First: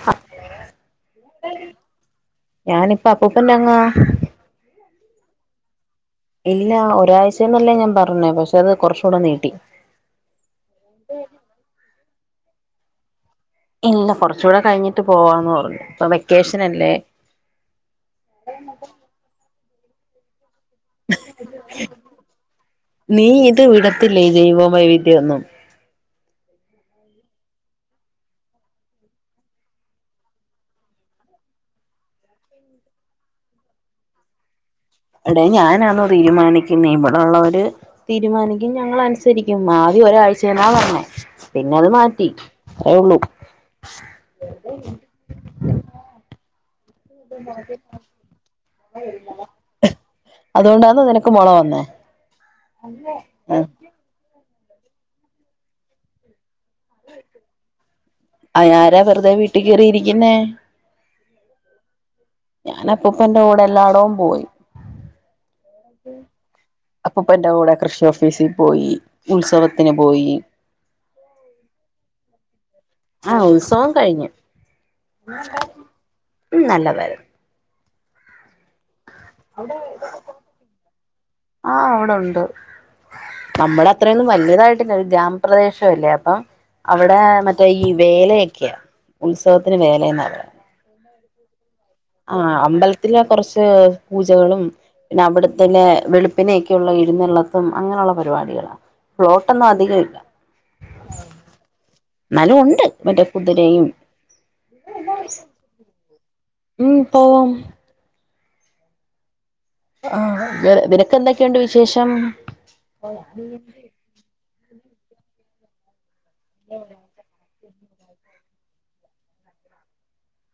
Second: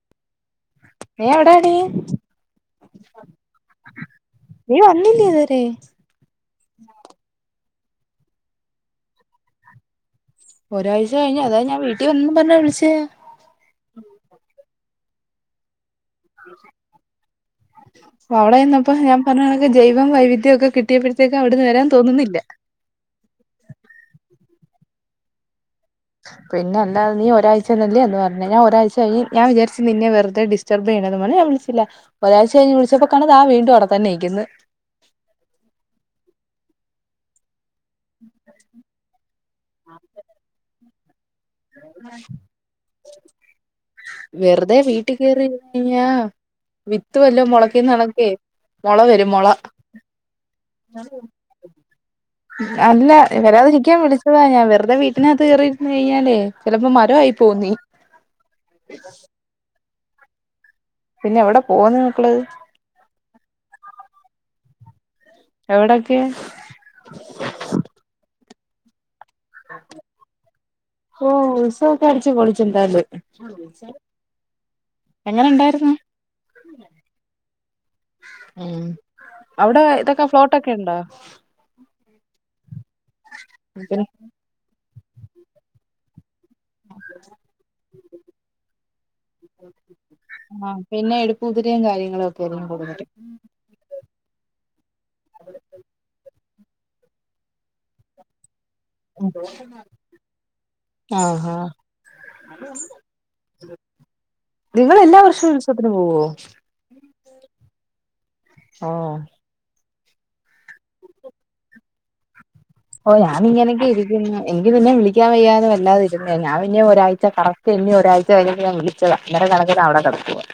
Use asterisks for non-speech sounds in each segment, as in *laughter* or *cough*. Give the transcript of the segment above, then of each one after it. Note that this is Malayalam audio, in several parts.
ഹ നീ എന്താടി, എവിടാടി ഞാൻ ഇപ്പോൾ അപ്പൂപ്പന്റയ് അങ്ങ് ആ. വന്നില്ലിയോ ഇതുവരെ? ഇല്ല ഒരാഴ്ച എന്നല്ലേ ഞാൻ - പറഞ്ഞത്, പക്ഷെ അത് കുറച്ചു കൂടി നീട്ടി. ഒരാഴ്ച കഴിഞ്ഞ് അതാ, ഞാൻ വീട്ടിൽ വന്നത്. പറഞ്ഞ വിളിച്ച ഇല്ല കുറച്ചൂടെ കഴിഞ്ഞിട്ട് പോവാന്ന് പറഞ്ഞു വെക്കേഷനല്ലേ അവിടെ ഇന്നപ്പൊ ഞാൻ പറഞ്ഞ ജൈവം വൈവിധ്യം ഒക്കെ കിട്ടിയപ്പോഴത്തേക്ക് അവിടുന്ന് വരാൻ തോന്നുന്നില്ല നീ ഇത് വിടത്തില്ലേ ജൈവമായിൈ വി *unintelligible* ഒന്നും പിന്നെ എന്താ നീ ഒരാഴ്ചന്നല്ലേ എന്ന് പറഞ്ഞ ഞാൻ ഒരാഴ്ച കഴിഞ് ഞാൻ വിചാരിച്ച് നിന്നെ വെറുതെ ഡിറ്റർബ് ചെയ്യണത വേ ഞാൻ വിളിച്ചില്ല ഒരാഴ്ച കഴിഞ്ഞ് വിളിച്ചപ്പകാണാ ദാ വീണ്ടും അവിടെത്തന്നെ നിക്കുന്ന് എടെ ഞാനാന്ന തീരുമാനിക്കുന്ന ഇവിടെള്ളവര് തീരുമാനിക്കും ഞങ്ങൾ അനുസരിക്കും മാവി ഒരാഴ്ചേന്ന പറഞ്ഞെ വെറുതെ വീട്ട കയറി്യാ വിത്ത് വല്ല മുളക്കന്ന്ണക്കേ മുള വരും മുള അതുകൊണ്ടാന്നോ നിനക്ക് മൊള വന്നേ അല്ല വരാതെ ഇരിക്കാൻ വിളിച്ചു ഞൻ വെറുത വീട്ടിനകത്ത് കയറിയിരുന്ന് കഴിഞ്ഞാലേ ചിലപ്പോ മരമായി പോവും നീ അ ആരാ വെറുതെ വീട്ടിൽ കയറിയിരിക്ക ഇന്ന പിന്നെ എവിടെ പോവുന്ന് മക്കള് ഞാന അപ്പപ്പ എറെ കൂടെ എല്ലായിടവും പോയി എവിടൊക്കെ അപ്പപ്പൊ എന്റെ കൂടെ കൃഷി ഓഫീസി പോയി ഉത്സവത്തിന് പോയി ഓ ഉത്സവൊക്കെ അടിച്ച് പൊളിച്ചെന്തായാലും ആഹ ഉത്സവം കഴിഞ്ഞു എങ്ങനെ ഉണ്ടായിരുന്നു ഉ നല്ലതായിരുന്നു ഉം അവിടെ ഇതൊക്കെ ഫ്ലോട്ട്ൊക്കെ ഉണ്ടോ ആഹ് അവിടെ ഉണ്ട് നമ്മുടെ പിന്നെ അത്രയൊന്നും വലിയതായിട്ടില്ല ഒരു ഗ്രാമപ്രദേശം അല്ലേ ആഏ അവിടെ മറ്റേ ഈ വേലൊക്കെയാ ഉത്സവത്തിന് വേലെന്നാ പറുന്നത് ആ പിന്നെ എടുപ്പുതിരയും കാര്യങ്ങളും ആ ഒക്കെ ആയിരിക്കും കൂടുതല് അമ്പലത്തിലെ കുറച്ച് പൂജകളും പിന്നെ അവിടെത്തന്നെ വെള പ്പന്നെയൊക്കെയുള്ള ഇഴുന്നള്ളത്തും അങ്ങനെയുള്ള പരിപാടികളാണ് ആഹഹ എന്നാലും ഉണ്ട് മറ്റേ കുതിരയും നിങ്ങൾ എല്ലാ വർഷവും ഉത്സവത്തിനന് പോവോ ഉം ഓൺ ആഹ ആ നിനക്ക എന്തൊക്കെയുണ്ട് വിശേഷം ഓഞാൻിങ്ങനക്ക ഇുന്ന എങ്കിതിനന്നെ വിിക്ക പിക്കാൻയ്യാന്ന വല്ലതെ ഞാൻെ ഒരാഴ്ച കറ പിെന്നി ഒരാഴ്ച കഴിഞ്ഞഞ് ഞാ വിളിച്ചത അര കണക്കി അടെട പോവാ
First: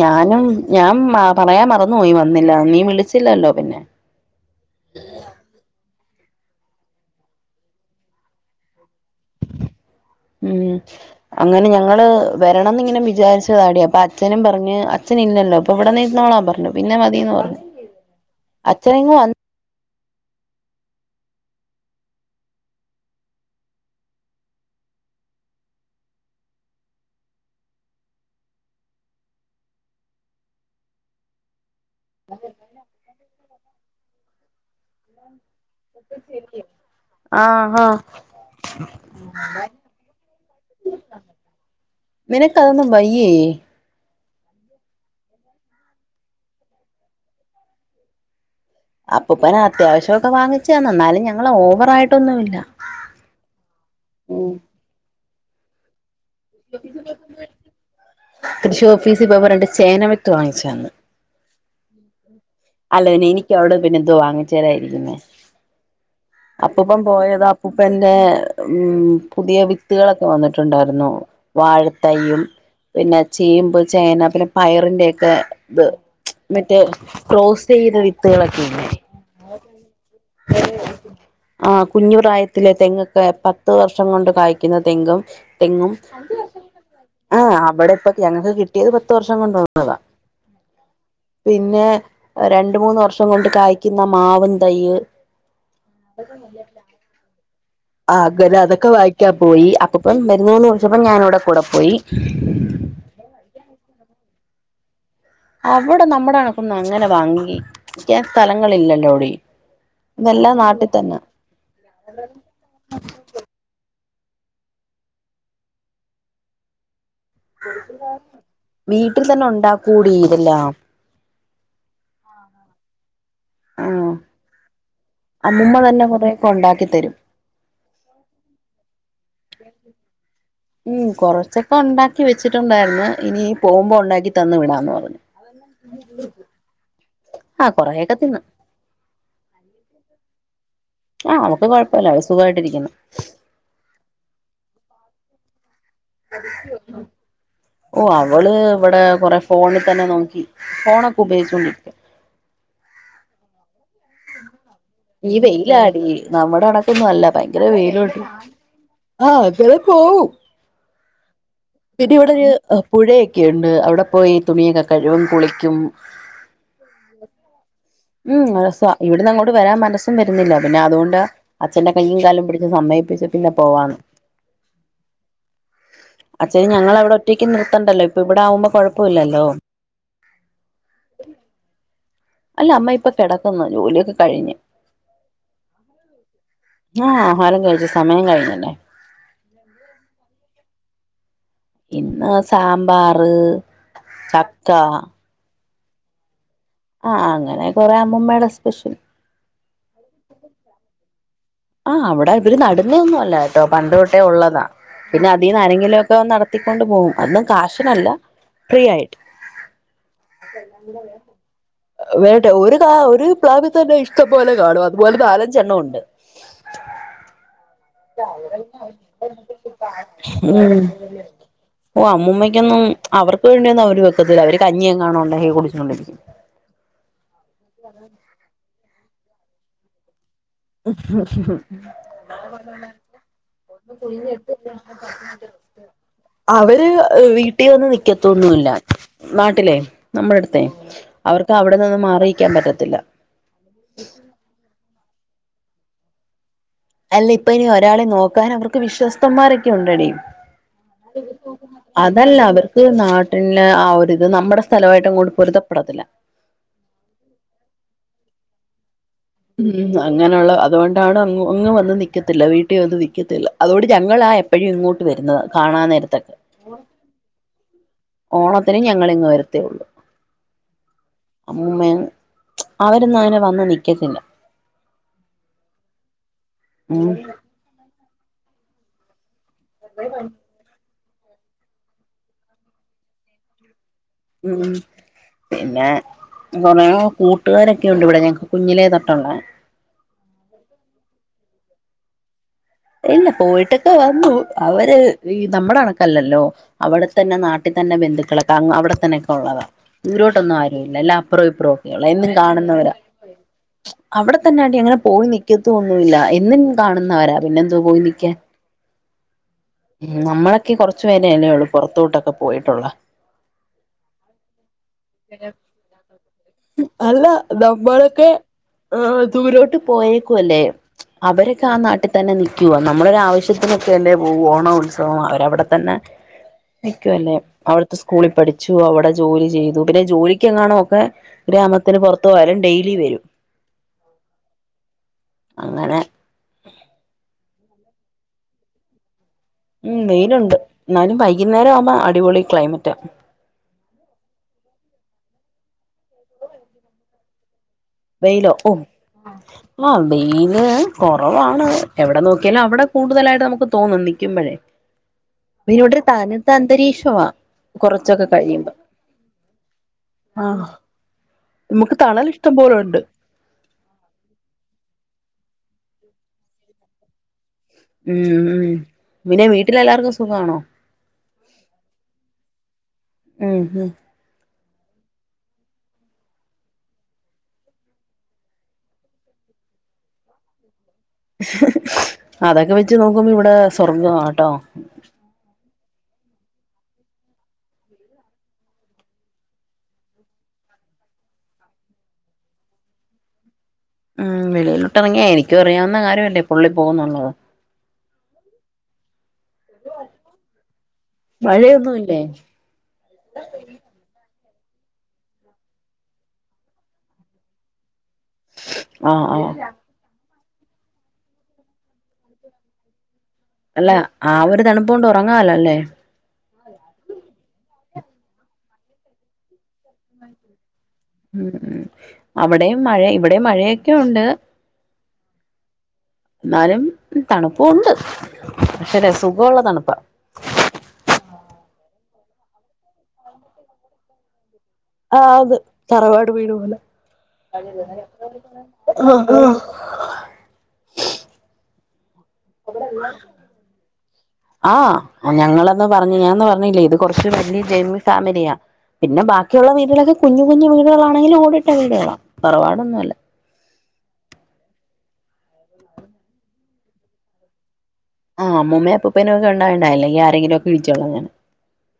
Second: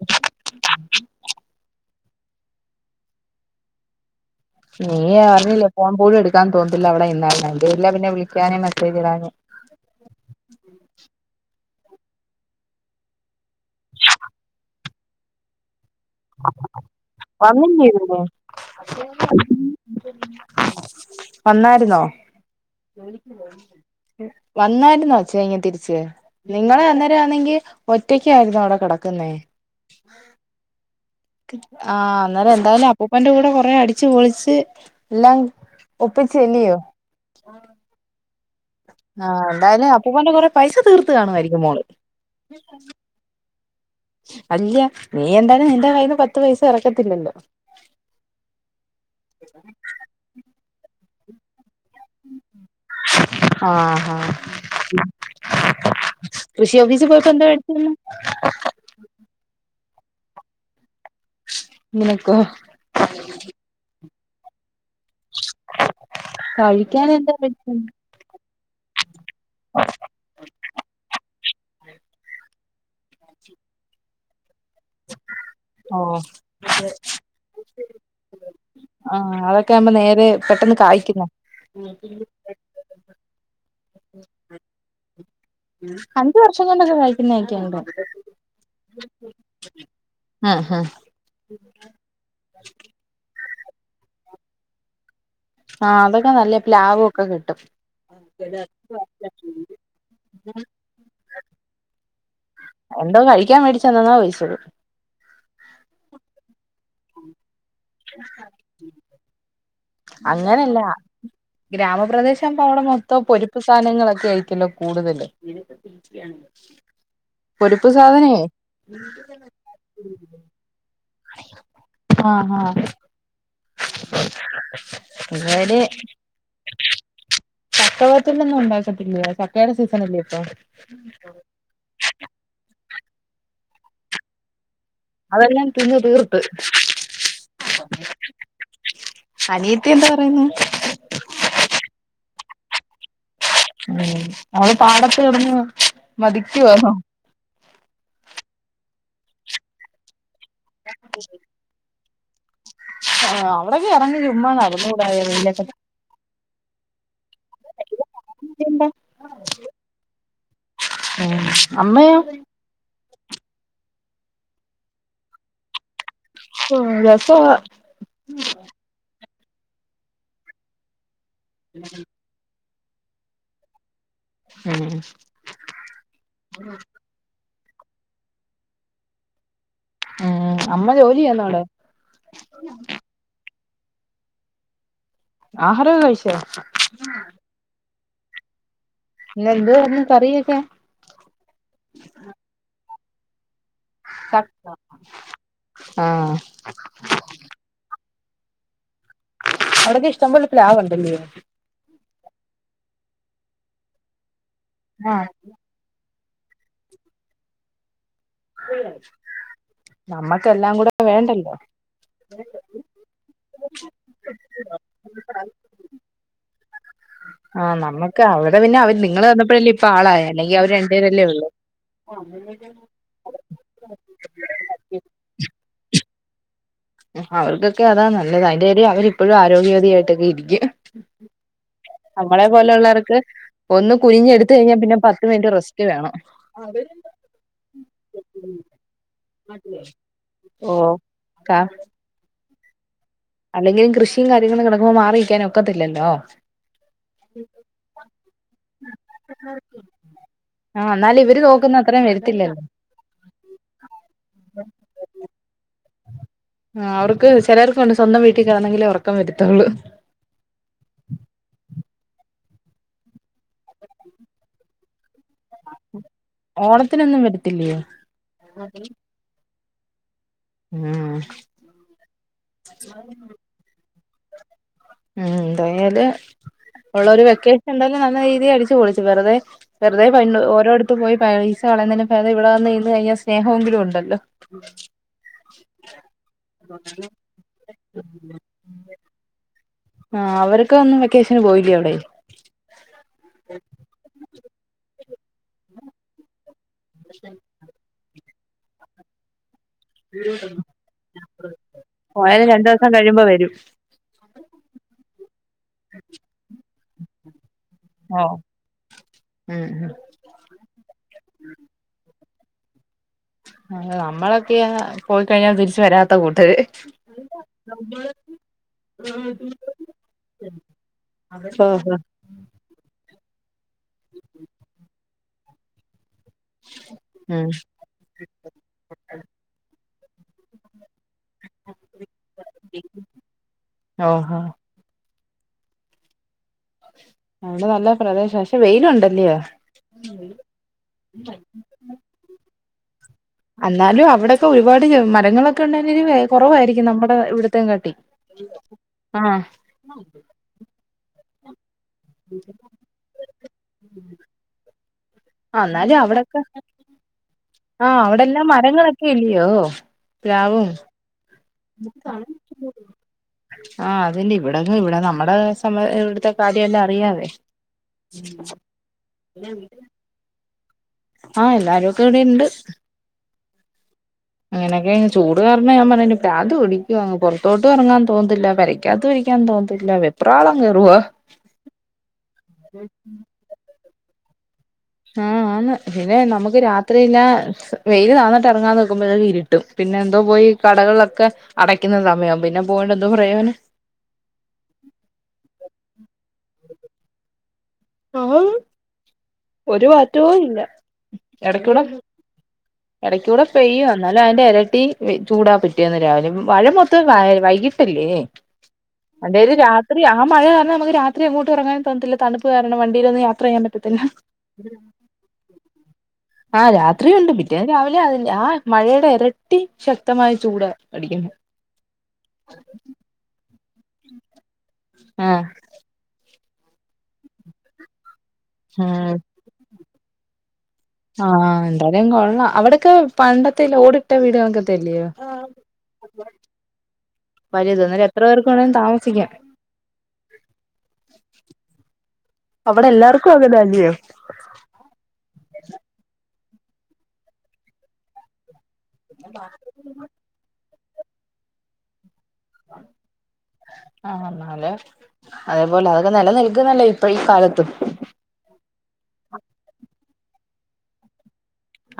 ഞാനും ഞാൻ ആ പറയാ മറ നോയി വന്നില്ല നീ വിളിച്ചില്ലല്ലോ പിന്നെ നീ അഞ്ഞില്ലേ ഫോൺ പോലും എടുക്കാൻ തോന്നുന്നല്ല അവിടെ ഇന്നരി പിന്നെ വിളിക്കാനും മെസ്സേജ് ഇടാനും ഉ അങ്ങനെ ഞങ്ങ നി വരണംനെ വിചാരി ാടി അപ്പൊ അച്ഛും പറഞ്ഞഞ് *unintelligible* ഇവിടെ നിന്നോളൻ പറഞ്ഞു പിന്നെ മതിന്ന് പറഞ്ഞു വന്നില്ലേ ഇതിന് അച്ഛനിങ്ങും..... വന്നായിരുന്നോ വന്നായിരുന്നോച്ച ഇങ്ങ് തിരിച്ച് നിങ്ങളെ അന്നേരം ആണെങ്കി ഒറ്റക്കായിരുന്നോ അവിടെ കിടക്കുന്നേ *inaudible* ആഹ് അന്നേരം എന്തായാലും അപ്പുപ്പന്റെ കൂടെ കുറെ അടിച്ച് പൊളിച്ച് എല്ലാം ഒപ്പിച്ചല്ലിയോ ആഹ് ആഹ് ആഹ എന്തായാലും അപ്പൂപ്പന്റെ കൊറെ പൈസ തീർത്ത് കാണുമായിരിക്കും മോള് നിനക്കതൊന്നും വയ്യേ അല്ല നീ എന്തായാലും നിന്റെ കൈയിന്ന്‌ പത്ത് പൈസ ഇറക്കത്തില്ലല്ലോ അപ്പൂപ്പന് അത്യാവശ്യമോക്കെ വാങ്ങിച്ച തന്ന് എന്നാലും ഞാ.... *unintelligible* മായിട്ടൊന്നുമില്ല ആഹാ മ് മ് കൃഷി ഓഫീസിൽ പോയിപ്പോ എന്തോ *unintelligible* കൃഷി ഓഫീസിൽ പോയപ്പോ രണ്ട് ചേന വിത്ത് വാങ്ങിച്ചന്ന് നിനക്കോ അല്ലനെ എനിക്ക്വിടെ പിന്നെ ദോ വങ്ങ ചേരായിരുന്നു പിെ അപ്പപ്പ കഴിക്കാൻ എന്താ പോയത മേടിച്ചന്ന് അപ്പൂപ്പന്റെ ഉ പുതിയ വിത്തുകളൊക്കെ വന്നിട്ടുണ്ടായിരുന്നു വാഴത്തൈ്യയും പിന്നെ ചേമ്പ് ചേന പിന്നെ പയറിൻ്റെയൊക്കെ ഇ ഓഹ് മറ്റേ ക്ലോസ് ചെയ്ത വിത്തുകളൊക്കെെലെ ആഹ് അതൊക്കെ ആവുമ്പോ നേരെ പെട്ടെന്ന് കായ്ക്കുന്ന ആ കുഞ്ഞ പ്രായത്തില് തെങ്ങൊക്കെ പത്ത് വർഷം കൊണ്ട് കായ്ക്കുന്ന തെങ്ങും തെങ്ങും അഞ്ച് വർഷം കൊണ്ടൊക്കെ ആ കായ്ക്കുന്നതൊക്കെയുണ്ട് അവിടെ ഇപ്പൊ ഞങ്ങക്ക് കിട്ടിയത് പത്തു വർഷം കൊണ്ട വന്നതാ ആഹ് ആഹ് പിന്നെ രണ്ട മൂന്ന് വർഷം കൊണ്ട് കായ്ക്കുന്ന മാവ തൈയ്യ് ആ അതൊക്കെ നല്ല പ്ലാവ്ഒക്കെ കിട്ടും ആ ഗ അതൊക്കെ വായിക്കാ പോയി അപ്പപ്പം മരുന്നൂന്ന് വർഷപ്പം ഞാന ഇവിടെ കൂടെ പോയി എന്തോ കഴിക്കാൻ മേടിച്ചന്നെന്നാ പിച്ചത് അവിടെ നമ്മുടെ കണക്കന്ന് അങ്ങനെ വാങ്ങി സ്ഥലങ്ങളില്ലല്ലോടി ഇതെല്ലാം അങ്ങനല്ല നാട്ടിൽ തന്നെ ഗ്രാമപ്രദേശം അവിടെ മൊത്ത പൊരുപ്പ് സാധനം. ങ്ങളൊക്കെ ആയിട്ടല്ലോ കൂടുതല് പൊരിപ്പ് സാധനേ *unintelligible* വീട്ടിൽ തന്നെ ഉണ്ടാക്കൂടി ഇതെല്ലാം ആ ആ *inaudible* അമ്മുമ്മ തന്നെ കുറയൊക്കെ ഉണ്ടാക്കിത്തരും ചക്ക വറ്റലോന്നും ഉണ്ടാക്കതില്ലേ ചക്കയുടെ സീസണല്ലേ ഇപ്പ ഉം കൊറച്ചൊക്കെ ഉണ്ടാക്കി വെച്ചിട്ടുണ്ടായിരുന്നു ഇനി പോകുമ്പോൾ ഉണ്ടാക്കി തന്ന് വിടന്നു പറ അതെല്ലാം തിന്ന് തീർത്ത് ആഹ് കൊറെയൊക്കെ തിന്ന് അനിയത്തി എന്ദ് പറയുന്നു ആഹ് അവക്ക് കൊഴപ്പല്ല, അവ സുഖാ യിട്ടിരിക്കുന്നു ഉഉം അവള് പാടത്ത് യോട്ന്ന് മതിക്കുവാണോ ഓ അവള് ഇവടെ കൊറെ ഫോണ് തന്നെ നോക്കി ഫോണൊക്കെ ഉപയോഗിച്ചോണ്ടിരിക്ക ആ അവിടൊക്കെ ഇറങ്ങി ചുമ്മാ നടന്നു കൂടായോ ഈ വെയിലക്കെ വെയിലാടി നമ്മുടെ കണക്കൊന്നും അല്ല ഭയങ്കര വെയിലുണ്ട് ണ്ട. ആഹ അതരെ പോവും. ഉം പിന്നേ അമ്മയോ ഇവിടെ ഈ പുഴയൊക്കെയുണ്ട് അവിടെ പോയി തുണിയൊക്കെ കഴികും കുളിക്കും രസവ ഉം രസ ഇവിടന്നങ്ങോട്ട് വരാൻ മനസ്സും വരുന്നില്ല പിന്നതോണ്ട് *unintelligible* അഛന്റെ കൈയ്യും കാലും പിട് സമ്മയ്പ്പിച്ചിട്ടിന്നെ പോവാന്ന് ആഹ ക്ക് നിർത്തണ്ടല്ലോ ഇപ്പൊ ഇവിടാകുമ്പോ കൊഴപ്പോമില്ലല്ലോ ഉം അമ്മ ജോലിയ ചെയാന്നോടെ അല്ല അമ്മ ഇപ്പൊ കിട *unintelligible* ജോലിയൊക്കെ കഴിഞ്ഞ് ആഹാരൊക്കെ കഴിച്ചോ ആഹ *unintelligible* സമയം കഴിഞ്ഞല്ലേ ഇന്നെന്തുവായിരുന്നു കറിയൊക്കെ ഇന്ന് സാമ്പാർ. *inaudible* ചക്ക ആഹ ആ അങ്ങനെ കൊറ മമ്മേയുടെ സ്പെഷ്യൽ അവടൊക്കെ ഇഷ്ടംപോലെ പ്ലാവുണ്ടല്ലേ ആ അവിടെ ഇവര് നടുന്ന ഒന്നും അല്ല ഏട്ടോ പണ്ട് തൊട്ടേ ഉള്ളതാ ആഹ് പിന്നെ അതീന്ന് ആരെങ്കിലും തോം നടത്തിക്കൊണ്ട് പോകും അന്നും കാശിനല്ല ഫ്രീയായിട്ട് നമ്മക്കെല്ലാം കൂടെ വേണ്ടല്ലോ വരട്ടെ ഒരു കാ ഒരു പ്ലാവി തന്നെ ഇഷ്ടംപോലെ കാണും അതുപോലെ നാലഞ്ചെണ്ണം ഉണ്ട് ആഹ് *inaudible* നമ്മക്ക് അവിടെ പിന്നെ അവര് നിങ്ങള് വന്നപ്പോഴല്ലേ ഇപ്പൊ ആളായെ അല്ലെങ്കി അവര് രണ്ടുപേരല്ലേ ഉള്ളൂ ഉ ഓ അമ്മൂമ്മയ്ക്കൊന്നും അവർക്ക് വേണ്ടിയൊന്നും അവര് വെക്കത്തില്ല അവര് കഞ്ഞിയെങ്ങാണ്ട് ഉണ്ടാക്കി കുടിച്ചോണ്ടിരിക്കും അവർക്കൊക്കെ അതാ നല്ലത് അയിന്റെ ദേ അവരിപ്പോഴും ആരോഗ്യവതിയായിട്ടൊക്കെ ഇരിക് ഉ *inaudible* പോലെയുള്ളവർക്ക് ഒന്ന് കുനിഞ്ഞെടുത്ത് കഴിഞ്ഞാ പിന്നെ പത്ത് മിനിറ്റ് റെസ്റ്റ് വേണം അവര് നാട്ടിലേ നമ്മുടെ അടുത്ത ഓഹ് അവർക്ക് അവിടെ നിന്ന് മാറി ക്കാൻ പറ്റത്തില്ല അല്ലെങ്കിലും കൃഷിയും കാര്യങ്ങളും കിടക്കുമ്പോ മാറി ക്കൻ ഒക്കത്തില്ലല്ലോ അല്ല ഇപ്പൊ ഇനി ഒരാളെ നോക്കാൻ അവർക്ക് വിശ്വസ്തതമാരൊക്കെ ഉണ്ടെടി. ആഹ് എന്നാലും ഇവര് നോക്കുന്ന അത്രയും അതല്ല വരത്തില്ലല്ലോ അവർക്ക് നാട്ടില് ആ ഒരിത് നമ്മടെ സ്ഥലമായിട്ടങ്ങോട്ട് പൊരുത്തപ്പെടാ ആ അവർക്ക് ചിലർക്ക് ഉണ്ട് സ്വന്തം വീട്ടിൽ കിടന്നെങ്കിലെ ഉറക്കം വരത്തുള്ളൂ ഉം അങ്ങനെയുള്ള അതുകൊണ്ടാണ് അങ്ങ് ഒന്ന് വന്ന് നിക്ക നിക്കത്തില്ല വീട്ടിൽ വന്ന് നിക്കത്തില്ല അതോട് ഞങ്ങളാ ആ എപ്പോഴും ഇങ്ങോട്ട് വരുന്നത് കാണാൻ നേരത്തൊക്കെ ഓണത്തിനൊന്നും വരത്തില്ലയോ ഓണത്തിന് ഞങ്ങളിങ് വരും *unintelligible* *unintelligible* ത്തെ ഉള്ളൂ ഉം അമ്മൂമ്മേ അവരന്ന് അങ്ങനെ വന്ന് നിക്ക് നിക്കത്തില്ല ഉം എന്തായല് ഉം ഉള്ളരു വെക്കേശന്തായാലും ഉ നന്നായി ഈ വെറുതെഅടിച്ചുപൊളിച്ചു വെറതെ വെറുതെ ഒരോടൊത്തു പോയി പൈസ കളുന്നതിന് പേദം ഇവിടെ വന്നിരുന്നു കഴിഞ്ഞാൽസ്നേഹെങ്കിലും ഉണ്ട് ഉം പിന്നെ കൊറേ കൂട്ടുകാരൊക്കെുണ്ട് ഇവിടെ കുഞ്ഞിലേ തൊട്ടുള്ളെ ആ അവരൊക്കെ അങ്ങ് വെക്കേഷന് പോയി എവിടെ *unintelligible* ഇല്ല പോയിട്ടൊക്കെ വന്നു അവര് ഈ നമ്മടെ കണക്കല്ലല്ലോ അവിടെത്തന്നെ നാട്ടി തന്നെ ബന്ധു മക്കളൊക്കെ അ അവിടെത്തന്നൊക്കെള്ളത ദൂരോട്ടൊന്നും ആരുംഇല്ല അല്ല അപ്പുറവും ഇപ്പറോം ഒക്കെയള്ള എന്നും പോയാലും രണ്ടു ദിവസം കാണുന്നവരാ കഴിയുമ്പോ വരും അവിടെ തന്നാടി അങ്ങന പോയി നി തൊ ഒന്നുമല്ല എന്ന് കാണുന്നവരാ പിന്നെ എന്തോ പോയി ഓ നിക്കാൻ ഉം ഉം നമ്മളൊക്കെ കൊറച്ചു പേരല്ലേള്ളൂ പുറത്തോട്ടൊക്കെ പോയിട്ടുള്ള ആ നമ്മളൊക്കെയ പോയിക്കഴിഞ്ഞ തിരിച്ച് വരാത്ത കൂട്ടര് അല്ല നമ്മളൊക്കെ ആഹ് ദൂരോട്ട് നിക്കുവ നമ്മളൊരു ആവശ്യത്തിനൊക്കെ അല്ലെപോവു ഓണോഉത്സവവും അവരവിടെത്തന്നെ നിക്കു അല്ലേ ഉം അവിടുത്തെ സ്കൂളിൽ പഠിച്ചു അവിടെ ജോലി ചെയ്തു പിന്നെ ജോലിക്കെങാണോക്കെ ഗ്രാമത്തിന് പുറത്തു പോയാലും ഡെയിലി വരും ഓഹോ അങ്ങനെ അവിടെ നല്ല പ്രദേശ ക്ഷെ വെയിലുണ്ടല്ലയോ ഉം വെയിലുണ്ട് എന്നാലും വൈകുന്നേരം ആവുമ്പോ അടിപൊളി ക്ലൈമ റ്റാ ല്ലാലും അവിടെയൊക്കെ ഒരുപാട് മരങ്ങളൊക്കെ ഉണ്ട കുറവായിരിക്കും നമ്മുടെ ഇവിടത്തെ വെയിലോ ഓ ആ വെയില് കു കുറവാണ്. എവിടെ നോക്കിയാലും അവിടെ കൂടുതലായിട്ട് നമ്മുക്ക് തോന്നും നിൽക്കുമ്പോഴേ ആ പിന്നോട് താനത്ത അന്തരീക്ഷമാ ആഹ അവിടെ എല്ലാം മരങ്ങളൊക്കെ ഇല്ലയോ പ്ലാവും ആഹ് നമുക്ക് തണൽ ഇഷ്ടം പോലെ *unintelligible* ഉണ്ട് ആ അതിന് ഇവിടെങ്ങ് ഇവിടെ നമ്മടെ നമ്മ ഇവിടുത്തെ കാര്യമെല്ലാം അറിയാതെ ഉം ഉംപിന്നെ വീട്ടിലെ എല്ലാവർക്കും സുഖമാണോ ആഹ എല്ലാരും ഒക്കെ ഇവിടെണ്ട് ഉം ഉം അങ്ങനെയൊക്കെ ചൂട് കാരണം ഞാൻ പറഞ്ഞ പ്രാന്ത് പിടിക്കുവാ പുറത്തോട്ട് ഇറങ്ങാൻ തോന്നത്തില്ല പെരക്കാത്ത് ഇരിക്കാൻ തോന്നത്തില്ല വെപ്രാളം കയറുവാ അതൊക്കെ വെച്ച് നോക്കുമ്പോ ഇവിടെ സ്വർഗം ആട്ടോ ആ ആന്ന് പിന്നെ നമ്മുക്ക് രാത്രില്ല വെയിൽ താന്നിട്ട് ഇറങ്ങാൻ നോക്കുമ്പോ ഇരുട്ടും പിന്നെ എന്തോ പോയി കടകളിലൊക്കെ അടക്കുന്ന സമയവും പിന്നെ പോയിണ്ട് എന്തോ പ്രയോജനം ഉം വെളിയിലിട്ടിറങ്ങിയാ എനിക്കും അറിയാവുന്ന കാര്യമല്ലേ പുള്ളി പോകുന്നുള്ളത് ആഹ് ഒരു മാറ്റവും ഇല്ല എടക്കൂട മഴയൊന്നുമില്ലേ ഇടയ്ക്ക കൂടെ പെയ്യ എന്നാലും അതിന്റെ ട്ടി ചൂടാ കിട്ടിയത് രാവിലെ മഴ മൊത്ത വൈകിട്ടല്ലേ ആഹ് ആഹ് അല്ലേലും രാത്രി അഹം മഴ കാരണം നമക്ക് രാത്രി അങ്ങോട്ട് ഇറങ്ങാൻതോന്നതില്ല തണുപ്പ് കാരണം വണ്ടീലൊന്നും യാത്ര ചെയ്യാൻ അല്ല പറ്റത്തില്ല ആ ഒരു തണുപ്പ കൊണ്ട് ഉറങ്ങാലോ അല്ലേ ആഹ് രാത്രിയുണ്ട് പിറ്റേന്ന് രാവിലെ അതിന്റെ ആ മഴയുടെ ഇരട്ടി ശക്തമായ ചൂട് ഉം ഉ അവിടെയും മഴ ഇവിടെ മഴയ ഒക്കെ ഉണ്ട് ആഹ എന്നാലും തണുപ്പുണ്ട് പക്ഷേല്ലേ ഉം സുഖമുള്ള തണുപ്പാ *inaudible* ആഹ എന്തായാലും കൊള്ളാം അവിടൊക്കെ പണ്ടത്തെ ഓടിട്ട വീടുകളൊക്കെ ആന്ന് തറവാട് വീട് പോലെ വലുത് അന്നേരം എത്ര പേർക്ക് വേണേലും താമസിക്കാം അവിടെ എല്ലാവർക്കും അങ്ങനെ അല്ലയോ ആഹ് ഞങ്ങളന്ന് പറഞ് ഞാ അന്ന് പർ ഞ്ഞിലെ ഇത് കൊർച്ച് വല്യേ ജെമ്മി ഫാമിലിയാ പിന്നെ ബാക്കിയുള്ള വീടുകളക്കെ കുഞ്ഞു കുഞ്ഞു വീ വീടുകളാണെങ്കിലും ഓടിട്ട വീടുകളാ. തറവാടൊന്നുമല്ല ആഹ് ന്നാല് അതേപോലെ അതൊക്കെ നില നിൽകുന്നല്ലോ ഇപ്പഴ് ഈ കാലത്തും. ആഹ് അമ്മൂമ്മേം അപ്പൂപ്പനൊക്കെ ണ്ടായോണ്ടാ അല്ലെങ്കി ആരെങ്കിലും ഒക്കെ പിഴിച്ച് കളഞ്ഞെനേ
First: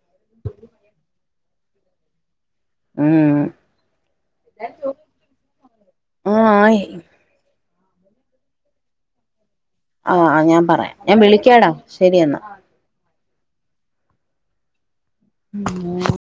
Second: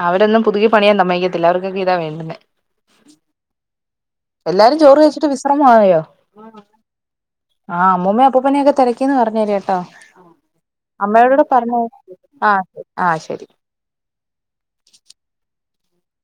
അവടോന്നും പുതുക്കി പണിയാൻ തമ്മയ്ക്കത്തില്ല അവർക്ക് വേക്കിതാവേണ്ടുന്നേ ഉം എല്ലാരും ചോറ് കഴിച്ചിട്ട് വിശ്രമം ആയോ? ആ ആയി ആഹ് അമ്മുമ്മെ അപ്പൂപ്പനെക്കെ തെരക്കീന്ന് പർഞ്ഞേര് ട്ടൊ ആ ആ, ഞാൻ പറയാം ഞാൻ അമ്മയോടൂടെ വിളിക്കാടാ പറേണെ ശരി എന്നാ ആഹ് ആഹ് ശെരി. ഉം